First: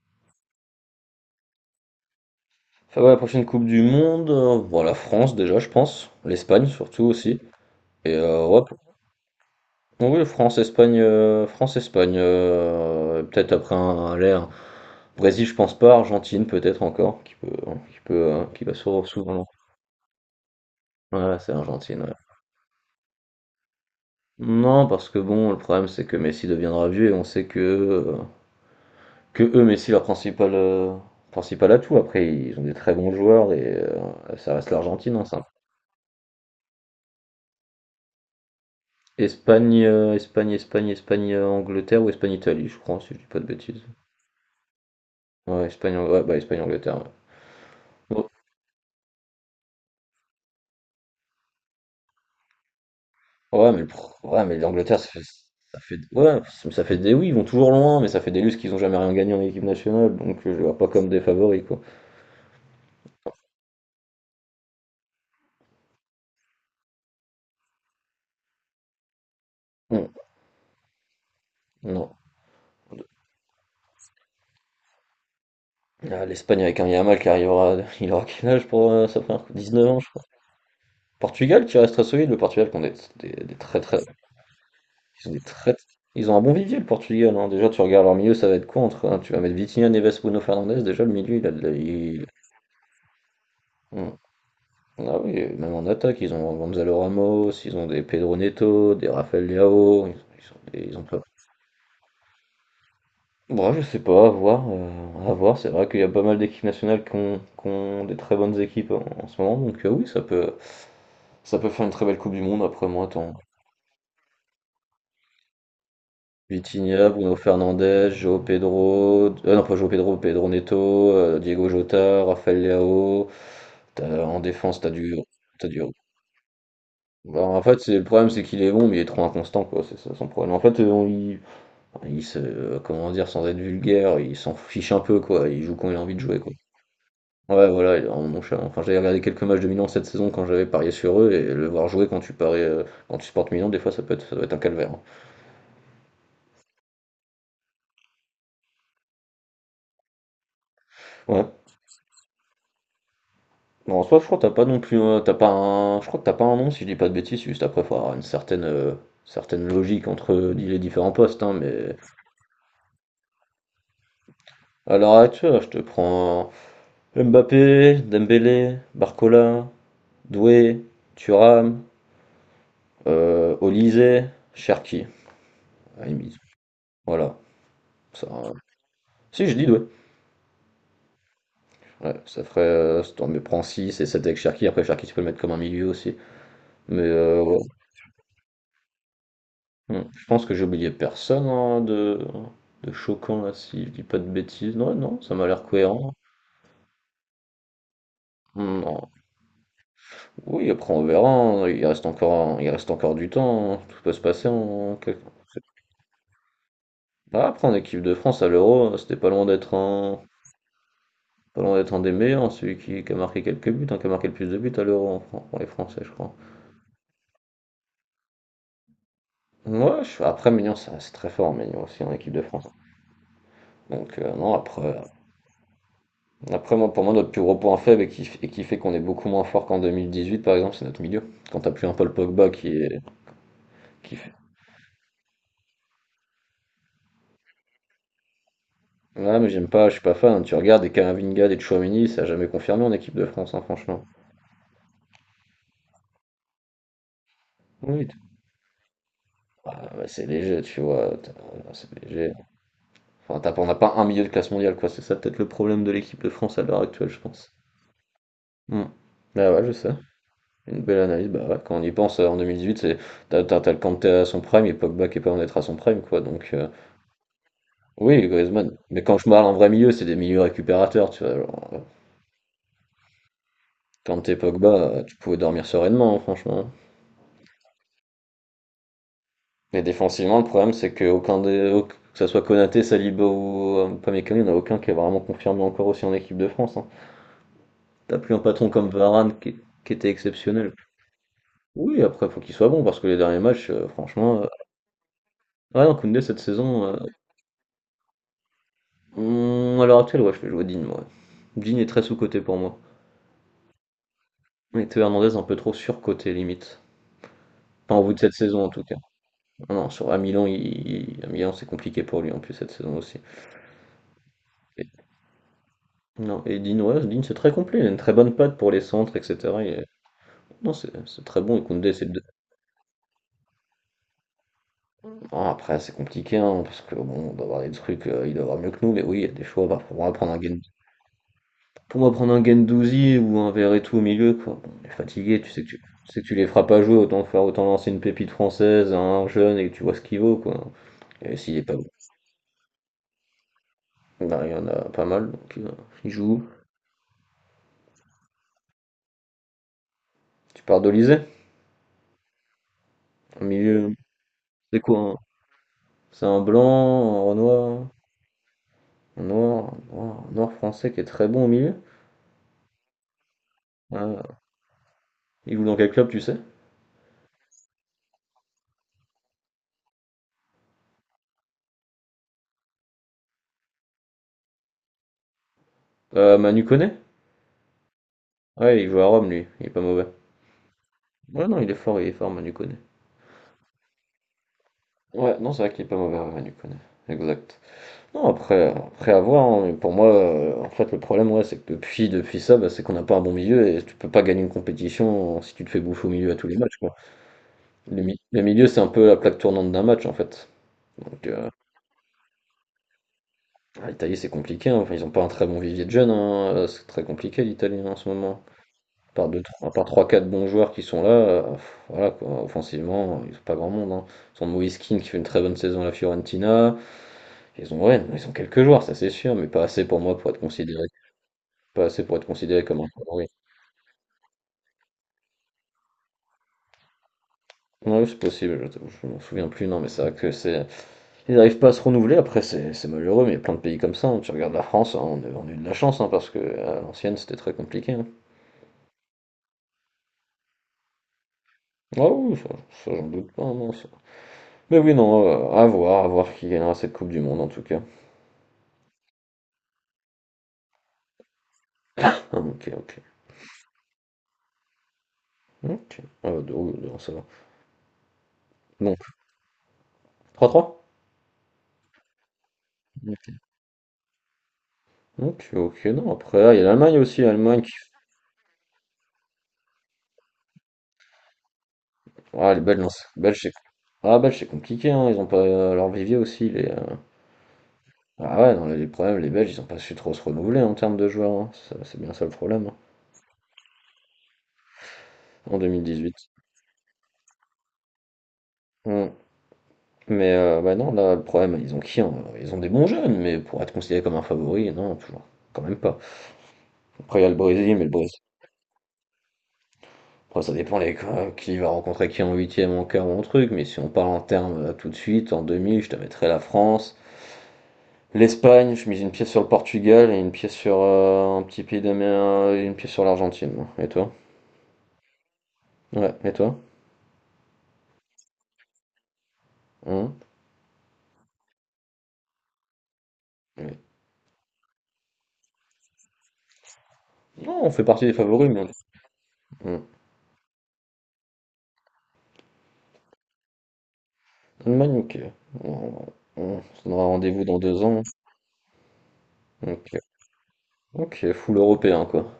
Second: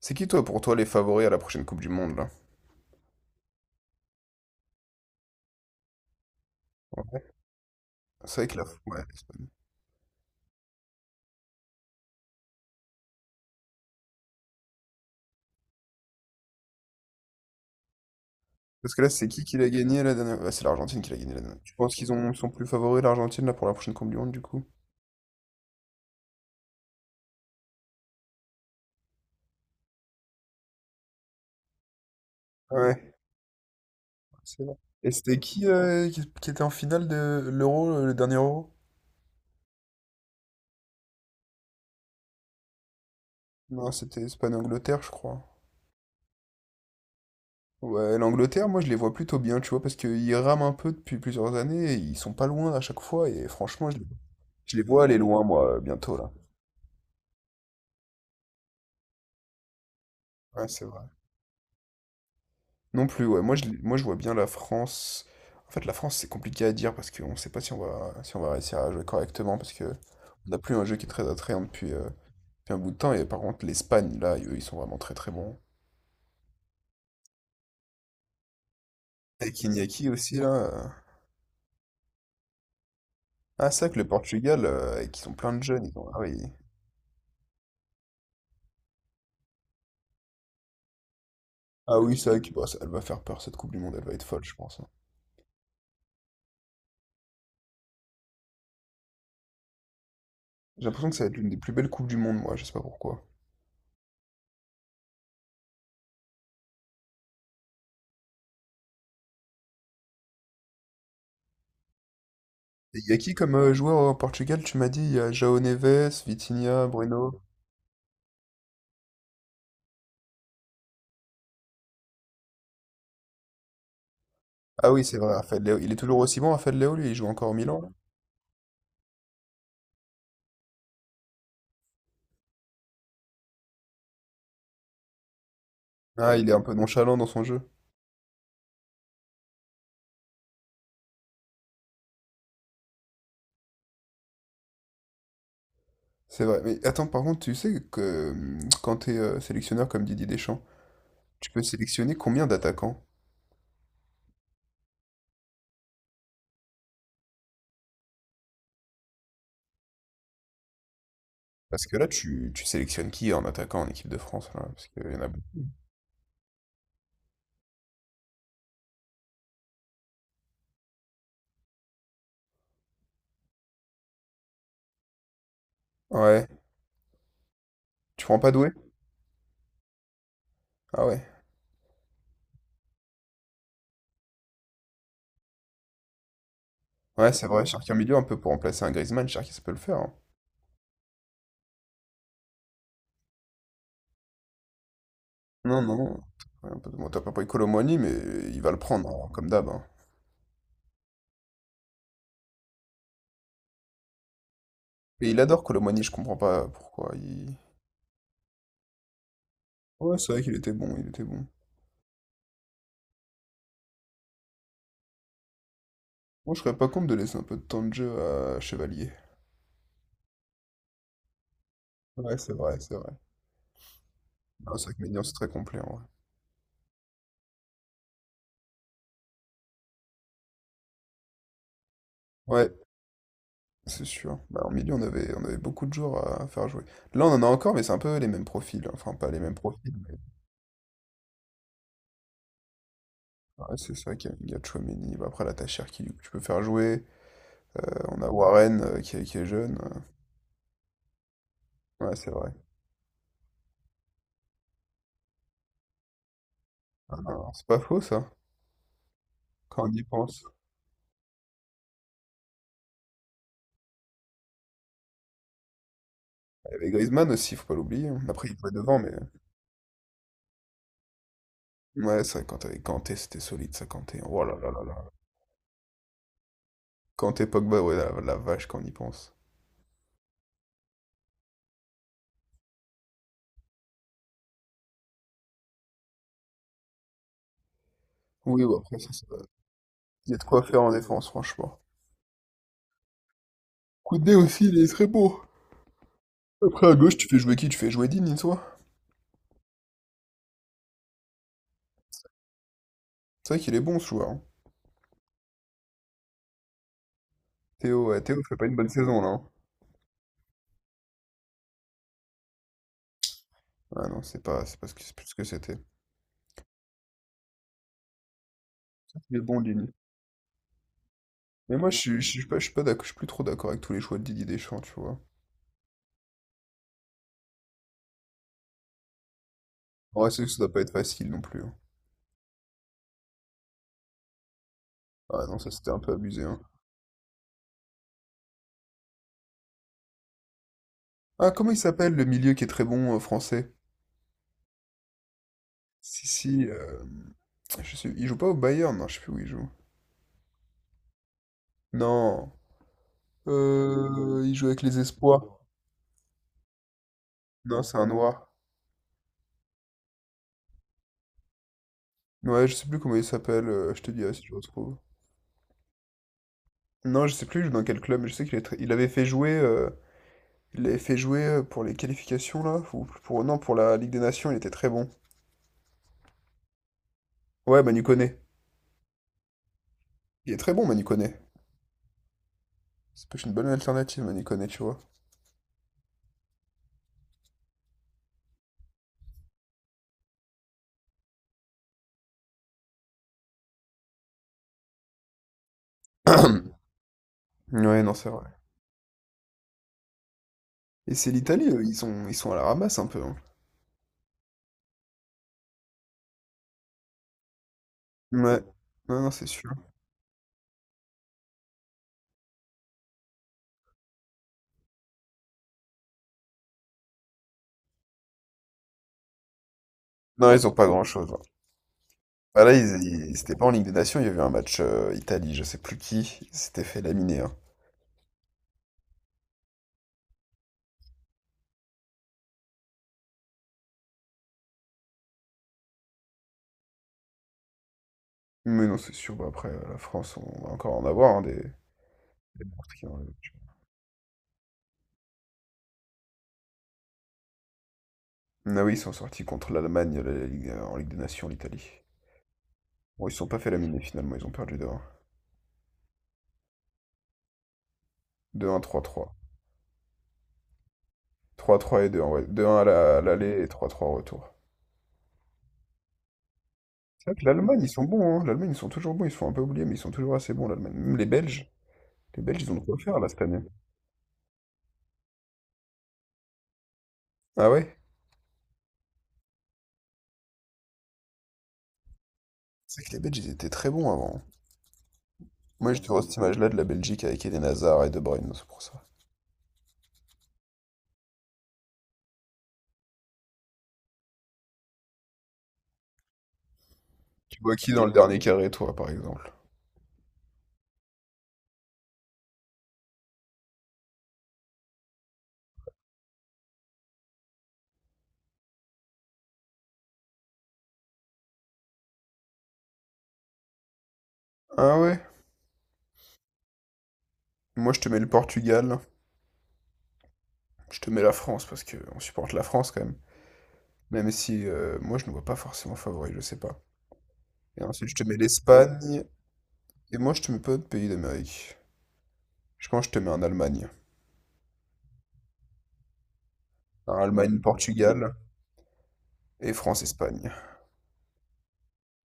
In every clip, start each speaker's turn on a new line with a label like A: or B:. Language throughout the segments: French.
A: C'est qui, toi, pour toi, les favoris à la prochaine Coupe du Monde, là?
B: Ça va, la prochaine Coupe du Monde, bon, la France déjà, je pense. L'Espagne surtout
A: Ouais.
B: aussi. Et
A: C'est vrai que
B: ouais,
A: la... Ouais, l'Espagne.
B: oui, France, Espagne, France, Espagne. Euh, peut-être après l'air. Brésil, je pense pas. Argentine, peut-être encore, qui peut, hein, qui peut, qui va
A: Parce que
B: souvent.
A: là, c'est qui l'a gagné la dernière... Ouais, c'est l'Argentine qui l'a gagné
B: Voilà,
A: la
B: c'est
A: dernière. Tu penses
B: Argentine. Ouais.
A: qu'ils ont... ils sont plus favoris, l'Argentine, là, pour la prochaine Coupe du Monde, du coup?
B: Non, parce que bon, le problème c'est que Messi deviendra vieux et on sait que eux, Messi, leur principal principal atout. Après, ils ont des très bons
A: Ouais,
B: joueurs et ça
A: c'est
B: reste
A: vrai. Et
B: l'Argentine, hein, c'est
A: c'était
B: un
A: qui, qui était en finale de l'Euro, le dernier Euro?
B: Espagne, Espagne, Espagne, Espagne, Angleterre ou Espagne, Italie, je crois, si je dis pas de bêtises.
A: Non, c'était Espagne-Angleterre, je crois.
B: Ouais, ouais, bah, Espagne, Angleterre.
A: Ouais,
B: Ouais,
A: l'Angleterre, moi, je les vois plutôt bien, tu vois, parce qu'ils rament un peu depuis plusieurs années, et ils sont pas loin à chaque fois, et
B: oh, ouais, mais,
A: franchement, je les
B: ouais, mais
A: je les
B: l'Angleterre,
A: vois
B: ça
A: aller
B: fait,
A: loin, moi,
B: ça fait,
A: bientôt, là.
B: ouais, ça fait des, oui, ils vont toujours loin, mais ça fait des lustres qu'ils ont jamais rien gagné en équipe nationale, donc je les
A: Ouais,
B: vois
A: c'est
B: pas
A: vrai.
B: comme des favoris, quoi.
A: Non plus, ouais. Moi, je vois bien la France. En fait, la France, c'est compliqué à dire parce qu'on ne sait pas si on va réussir à jouer correctement parce que
B: Non,
A: on n'a plus un jeu qui est très attrayant depuis,
B: non.
A: depuis un bout de temps. Et par contre, l'Espagne, là, eux, ils sont vraiment très très bons.
B: Ah, l'Espagne avec un Yamal qui arrivera, il aura quel âge pour sa première coupe
A: Avec
B: 19 ans, je
A: Iñaki
B: crois.
A: aussi, là.
B: Portugal qui reste très solide, le Portugal qui ont des
A: Ah,
B: très
A: c'est vrai que
B: très
A: le Portugal,
B: ils
A: ils
B: ont
A: ont
B: des
A: plein de
B: très,
A: jeunes. Ils ont... Ah
B: ils ont
A: oui,
B: un bon vivier, le Portugal. Hein. Déjà, tu regardes leur milieu, ça va être quoi entre, hein, tu vas mettre Vitinha, Neves, Bruno Fernandes. Déjà, le milieu, il a de la.
A: ah, oui c'est vrai que, bah, elle va faire peur cette Coupe du Monde, elle
B: Hmm.
A: va être folle, je pense, hein.
B: Ah oui, et même en attaque, ils ont Gonzalo Ramos, ils ont des Pedro Neto, des Rafael Leao.
A: J'ai
B: Ils ont
A: l'impression que
B: pas.
A: ça va être l'une des plus belles Coupes du Monde, moi, je sais pas pourquoi.
B: Bon, je sais pas, à voir. Euh, à voir. C'est vrai qu'il y a pas mal d'équipes nationales qui ont des très bonnes équipes en, en ce moment. Donc, oui, ça peut faire une très belle Coupe du Monde. Après,
A: Et
B: moi,
A: il y a qui
B: tant,
A: comme joueur au Portugal? Tu m'as dit, il y a João Neves, Vitinha,
B: Vitinha, Bruno
A: Bruno.
B: Fernandes, João Pedro, non pas João Pedro, Pedro Neto, Diego Jota, Rafael Leao. En défense, t'as
A: Ah oui,
B: du,
A: c'est vrai, Raphaël
B: t'as
A: Léo.
B: du.
A: Il est toujours aussi bon, Raphaël Léo, lui, il joue
B: Bah,
A: encore au
B: en fait,
A: Milan, là.
B: c'est le problème, c'est qu'il est bon, mais il est trop inconstant, quoi. C'est ça son problème. En fait, enfin, il se, comment dire, sans être vulgaire, il s'en fiche un peu, quoi. Il joue quand il a envie de
A: Ah,
B: jouer,
A: il
B: quoi.
A: est un peu nonchalant dans son jeu.
B: Ouais, voilà, il est vraiment nonchalant. Enfin, j'avais regardé quelques matchs de Milan cette saison quand j'avais parié sur eux, et le voir jouer quand tu paries, quand tu supportes Milan, des fois, ça peut être, ça doit être un calvaire. Hein.
A: C'est vrai. Mais attends, par contre, tu sais que quand t'es es sélectionneur comme Didier Deschamps,
B: Ouais.
A: tu peux sélectionner combien d'attaquants?
B: Bon, en soi, je crois que t'as pas non plus, t'as pas un, je crois que t'as pas un nom si je dis pas de bêtises. Juste après, faut avoir une certaine, certaine logique entre les différents postes, hein,
A: Parce
B: mais
A: que là, tu sélectionnes qui en attaquant en équipe de France, là, parce
B: à
A: qu'il
B: l'heure
A: y en a
B: actuelle,
A: beaucoup.
B: je te prends Mbappé, Dembélé, Barcola, Doué, Thuram, Olise, Cherki, à la limite.
A: Ouais.
B: Voilà.
A: Tu
B: Ça,
A: prends pas
B: euh,
A: Doué?
B: Si je dis Doué,
A: Ah ouais.
B: ouais, ça ferait, si prends 6 et 7 avec Cherki. Après, Cherki, tu peux le mettre comme un milieu aussi, mais
A: Ouais, c'est
B: ouais.
A: vrai, Cherki en milieu, un peu pour remplacer un Griezmann, Cherki, ça peut le faire,
B: Mmh.
A: hein.
B: Je pense que j'ai oublié personne, hein, de choquant là, si je dis pas de bêtises. Non, non, ça m'a l'air
A: Non,
B: cohérent.
A: non. Ouais, bon, t'as pas pris Kolo Muani, mais il va le
B: Hmm,
A: prendre,
B: non.
A: hein, comme d'hab, hein.
B: Oui, après on verra, hein. Il reste encore un, il reste encore du temps, hein. Tout peut se passer en quelques...
A: Et il adore Kolo Muani, je comprends pas pourquoi.
B: Ah,
A: Il...
B: après en équipe de France à l'Euro, c'était pas loin d'être
A: Ouais,
B: un
A: c'est vrai qu'il était bon, il était bon.
B: pas loin d'être un des meilleurs, hein, celui qui a marqué quelques buts, hein, qui a marqué le plus de buts à l'Euro en pour les Français, je crois.
A: Moi, je serais pas contre de laisser un peu de temps de jeu à Chevalier.
B: Ouais, après Maignan, c'est très fort, Maignan aussi en équipe
A: Ouais,
B: de
A: c'est
B: France.
A: vrai, c'est vrai.
B: Donc non,
A: Non, c'est vrai
B: après
A: que Médian, c'est très complet, en vrai.
B: après, moi, pour moi, notre plus gros point faible et qui fait qu'on est beaucoup moins fort qu'en 2018, par exemple, c'est notre milieu. Quand t'as plus un Paul Pogba qui
A: Ouais,
B: est.
A: c'est
B: Qui fait...
A: sûr. Bah, en milieu, on avait beaucoup de joueurs à faire jouer. Là, on en a encore, mais c'est un peu les mêmes profils, hein. Enfin, pas
B: Ouais,
A: les
B: mais
A: mêmes
B: j'aime pas,
A: profils,
B: je suis pas
A: mais...
B: fan. Tu regardes des Camavinga, des Tchouaméni, ça a jamais confirmé en équipe de France, hein,
A: Ouais, c'est
B: franchement.
A: ça qu'il y a, il y a Tchouaméni. Bah, après, là, t'as Cherki, du tu peux faire jouer. Euh,
B: Oui.
A: on a Warren, qui est jeune.
B: Ah, bah, c'est léger, tu vois. C'est
A: Ouais, c'est
B: léger.
A: vrai.
B: Enfin, t'as- pas on n'a pas un milieu de classe mondiale, quoi. C'est ça peut-être le problème de l'équipe de France à l'heure actuelle, je
A: Ah, non,
B: pense.
A: c'est pas faux, ça,
B: Hmm. Bah ouais, je
A: quand on
B: sais.
A: y pense.
B: Une belle analyse. Bah ouais, quand on y pense, en 2018, c'est t'as le Kanté à son prime et Pogba qui est pas en être à son prime, quoi. Donc,
A: Il y avait Griezmann aussi, faut pas l'oublier, hein.
B: oui,
A: Après, il jouait
B: Griezmann.
A: devant,
B: Mais
A: mais...
B: quand je parle en vrai milieu, c'est des milieux récupérateurs, tu vois. Genre,
A: Ouais, c'est vrai, quand t'avais Kanté, c'était solide, ça,
B: quand
A: Kanté.
B: t'es
A: Oh là là là
B: Pogba,
A: là.
B: tu pouvais dormir sereinement, hein, franchement.
A: Quand t'es Pogba, ouais, la vache, quand on y pense.
B: Mais défensivement, le problème, c'est que aucun des, au- que ça soit Konaté, Saliba ou Upamecano, il n'y en a aucun qui est vraiment confirmé encore aussi en équipe de France. Hein. T'as plus un
A: Oui,
B: patron
A: bon,
B: comme
A: après, ça
B: Varane
A: va.
B: qui était
A: Il y a de quoi
B: exceptionnel.
A: faire en défense, franchement.
B: Oui, après, faut qu'il soit bon parce que les derniers matchs,
A: Koundé
B: franchement. Euh,
A: aussi, il est très beau.
B: ouais, non, Koundé, cette saison,
A: Après, à gauche, tu fais jouer qui? Tu fais jouer Digne, toi?
B: à l'heure actuelle, ouais, je fais jouer Digne, moi. Digne est très sous-coté pour moi.
A: C'est vrai qu'il est bon, ce joueur, hein.
B: Et Théo Hernandez, un peu trop surcoté, limite. Pas en
A: Théo,
B: vue de
A: ouais,
B: cette
A: Théo fait
B: saison,
A: pas
B: en
A: une
B: tout
A: bonne
B: cas.
A: saison, là, hein.
B: Non, non, sur à Milan, il à Milan, c'est compliqué pour lui en plus cette saison aussi.
A: Ah non, c'est pas ce
B: Et-
A: que, c'est plus ce que c'était.
B: non, et Dean, ouais, Dean, c'est très complet, il a une très bonne patte pour les centres,
A: Il est bon,
B: etc. Il est-
A: Digne.
B: non, c'est très bon, et
A: Mais moi,
B: Koundé, c'est deux.
A: je suis pas d'accord, je suis plus trop d'accord avec tous les choix de Didier Deschamps, tu vois.
B: Bon, après, c'est compliqué, hein, parce que bon, on doit avoir des trucs, il doit avoir mieux que nous, mais oui, il y a des choix. Bah, pour moi,
A: En
B: prendre
A: vrai,
B: un
A: c'est que ça
B: Gen...
A: doit pas être facile non plus, hein.
B: pour moi, prendre un Gendouzi ou un Verretou au milieu, quoi. Bon, on est fatigué,
A: Ah
B: tu
A: non,
B: sais que
A: ça,
B: tu...
A: c'était un
B: tu
A: peu
B: sais que tu
A: abusé,
B: les
A: hein.
B: feras pas jouer, autant faire, autant lancer une pépite française à un jeune et que tu vois ce qu'il vaut, quoi. Et
A: Ah,
B: s'il est
A: comment
B: pas
A: il
B: bon,
A: s'appelle, le milieu qui est très bon, français?
B: bah, il y en a pas mal, donc il
A: Si,
B: joue.
A: si, je sais, il joue pas au Bayern, non, je sais plus où il joue.
B: Tu pars d'Olysée?
A: Non.
B: Au milieu,
A: Il joue
B: c'est
A: avec
B: quoi?
A: les espoirs.
B: C'est un blanc, un
A: Non,
B: noir,
A: c'est un noir.
B: un noir français qui est très bon au milieu?
A: Ouais, je sais plus comment il s'appelle. Je te dirai
B: Ah,
A: si je le retrouve.
B: il joue dans quel club, tu sais?
A: Non, je sais plus il joue dans quel club, mais je sais il avait fait jouer, il l'avait fait jouer pour les qualifications là, ou pour non pour la Ligue des Nations, il était très bon.
B: Manu Koné?
A: Ouais, Manu Koné.
B: Ouais, il joue à Rome, lui. Il est pas mauvais.
A: Il est très bon, Manu Koné.
B: Ouais, non, il est fort, Manu Koné.
A: C'est peut-être une bonne alternative, Manu Koné, tu vois.
B: Ouais, non, c'est vrai qu'il est pas mauvais, ouais, Manu Koné. Exact. Non, après, après à voir, hein, mais pour moi, en fait, le problème, ouais, c'est que depuis ça, bah, c'est qu'on n'a pas un bon milieu et tu peux pas gagner une compétition si tu te fais bouffer au milieu à tous les matchs, quoi.
A: Ouais, non, c'est
B: Le
A: vrai.
B: milieu, c'est un peu la plaque tournante d'un match, en fait.
A: Et
B: Donc,
A: c'est l'Italie, eux, ils sont à la ramasse un peu, hein.
B: ah, l'Italie, c'est compliqué, hein. Enfin, ils n'ont pas un très bon vivier de jeunes, hein. C'est très compliqué l'Italie hein, en ce moment.
A: Ouais. Non,
B: Par
A: non,
B: deux,
A: c'est sûr.
B: trois, par trois, quatre bons joueurs qui sont là, pff, voilà quoi. Offensivement, ils n'ont pas grand monde. Hein. Ils ont Moïskine qui fait une très bonne saison à la Fiorentina. Ils ont, ouais, ils ont quelques joueurs, ça c'est sûr, mais pas assez pour moi pour être
A: Non, ils ont
B: considéré,
A: pas grand-chose, hein.
B: pas assez pour être considéré
A: Bah là,
B: comme un favori.
A: c'était pas en Ligue des Nations, il y avait un match Italie, je sais plus qui, il s'était fait laminer, hein.
B: Non, oui, c'est possible, je m'en souviens plus, non, mais c'est vrai que c'est. Ils n'arrivent pas à se renouveler, après c'est malheureux, mais il y a plein de pays comme ça. Hein. Tu regardes la France, hein, on a eu de la chance, hein, parce que à l'ancienne c'était très compliqué. Hein.
A: Mais non, c'est sûr, bah après, la France, on va encore en avoir, hein, des...
B: Ah oui, ça,
A: des morts
B: ça, j'en
A: qui
B: doute
A: ont-
B: pas, non, ça. Mais oui, non, à voir qui gagnera cette Coupe du Monde en tout cas.
A: Ah oui, ils sont sortis contre l'Allemagne en Ligue des Nations, l'Italie.
B: Ah, ok, ok.
A: Bon, ils se sont pas fait laminer finalement, ils ont perdu deux, 1
B: Ok, ah, deux, deux, ça va.
A: 2-1,
B: Bon,
A: trois, trois,
B: trois trois
A: trois 3 et deux 1 ouais. 2-1 à à
B: ok.
A: l'aller et trois trois au retour.
B: Ok, ok, non, après, ah, il y a l'Allemagne aussi,
A: C'est vrai que
B: l'Allemagne qui...
A: l'Allemagne, ils sont bons, hein. L'Allemagne, ils sont toujours bons, ils se font un peu oublier, mais ils sont toujours assez bons, l'Allemagne. Même les
B: Ah, les
A: Belges, ils ont
B: Belges,
A: de
B: non,
A: quoi faire là
B: Belges,
A: cette
B: c'est...
A: année.
B: Ah, Belges, c'est compliqué, hein, ils ont pas leur vivier aussi, les...
A: Ah ouais?
B: ah ouais, non, les, problèmes, les Belges, ils ont pas su trop se renouveler en termes de joueurs, hein, c'est bien ça le problème, hein,
A: C'est vrai que les Belges, ils étaient très bons avant.
B: en
A: Moi, je te vois
B: 2018.
A: cette image-là de la Belgique avec Eden Hazard et De Bruyne, c'est pour ça.
B: Hmm. Mais bah non, là, le problème, ils ont qui hein. Ils ont des bons jeunes, mais pour être considéré comme un favori, non, toujours, quand même pas. Après, il y a le
A: Tu
B: Brésil,
A: vois
B: mais le
A: qui dans le
B: Brésil.
A: dernier carré, toi, par exemple?
B: Après, ça dépend les, qui va rencontrer qui en huitième, en quart ou en truc, mais si on parle en termes tout de suite, en demi, je te mettrais la France. L'Espagne, je mise une pièce sur le Portugal et une pièce sur un petit pays d'Amérique, et une pièce sur l'Argentine. Hein. Et toi?
A: Ah ouais?
B: Ouais, et toi?
A: Moi, je te mets le Portugal.
B: Hein.
A: Je te mets la France parce que on supporte la France quand même.
B: Oui.
A: Même si moi, je ne vois pas forcément favori, je sais pas.
B: Non, on
A: Et
B: fait partie
A: ensuite,
B: des
A: je te mets
B: favoris, mais on...
A: l'Espagne.
B: Hum.
A: Et moi, je te mets pas de pays d'Amérique. Je pense que je te mets un Allemagne.
B: Allemagne, ok. On, on se donnera
A: Un
B: rendez-vous dans 2 ans.
A: Allemagne-Portugal et
B: Ok.
A: France-Espagne.
B: Ok, full européen quoi.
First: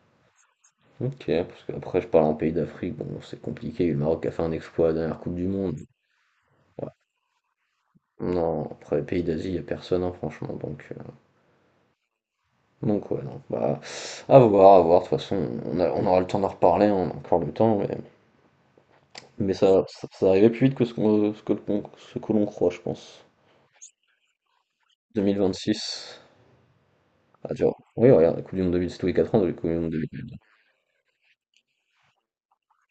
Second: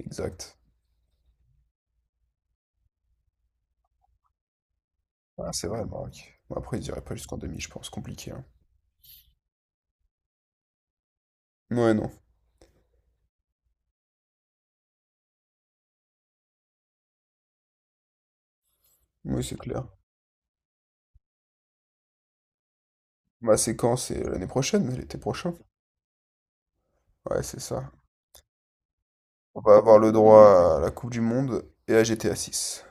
A: Exact.
B: Ok, parce qu'après je parle en pays d'Afrique, bon c'est compliqué, le Maroc a fait un exploit à la dernière Coupe du
A: Ah, c'est
B: Monde.
A: vrai, le Maroc. Bon, après, ils iraient pas jusqu'en demi, je pense. Compliqué, hein.
B: Non, après les pays d'Asie, il a personne hein, franchement,
A: Ouais, non.
B: donc ouais, non, bah à voir, de toute façon on aura le temps d'en reparler, hein, on a encore le temps,
A: Oui,
B: mais
A: c'est
B: ça,
A: clair.
B: ça, ça arrivait plus vite que ce que l'on croit, je pense.
A: Ma séquence, c'est l'année prochaine, l'été prochain.
B: 2026,
A: Ouais,
B: ah
A: c'est
B: tu vois,
A: ça.
B: oui regarde, la Coupe du Monde 2000, c'est tous les 4 ans, la
A: On
B: Coupe du
A: va
B: Monde
A: avoir le
B: 2000.
A: droit à la Coupe du Monde et à GTA 6.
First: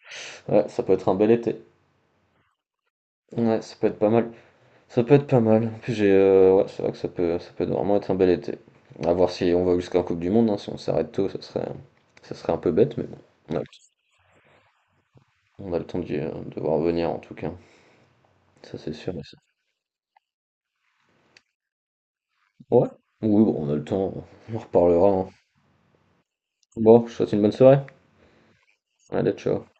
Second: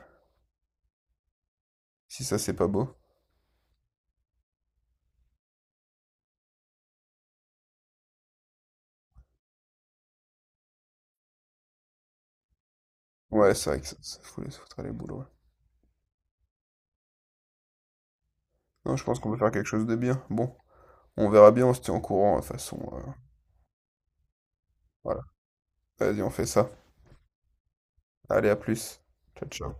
B: Ouais, ça peut être un bel été.
A: Si ça, c'est pas beau.
B: Ouais, ça peut être pas mal. Ça peut être pas mal. En plus, j'ai, ouais, c'est vrai que ça peut vraiment être un bel été. À voir si on va jusqu'à la coupe du monde, hein. Si on s'arrête tôt, ça serait un peu bête, mais bon, on
A: Ouais,
B: a le
A: c'est vrai que ça, foutre les boules, ouais.
B: on a le temps d'y, de voir venir en tout cas. Ça, c'est
A: Non, je
B: sûr
A: pense
B: et
A: qu'on
B: certain.
A: peut faire quelque chose de bien. Bon, on verra bien, on se tient au courant, de toute façon.
B: Ouais, oui, bon, on a le temps, on en reparlera,
A: Voilà.
B: hein.
A: Vas-y, on fait ça.
B: Bon, je te souhaite une bonne soirée.
A: Allez, à plus.
B: Allez,
A: Ciao,
B: ciao.
A: ciao.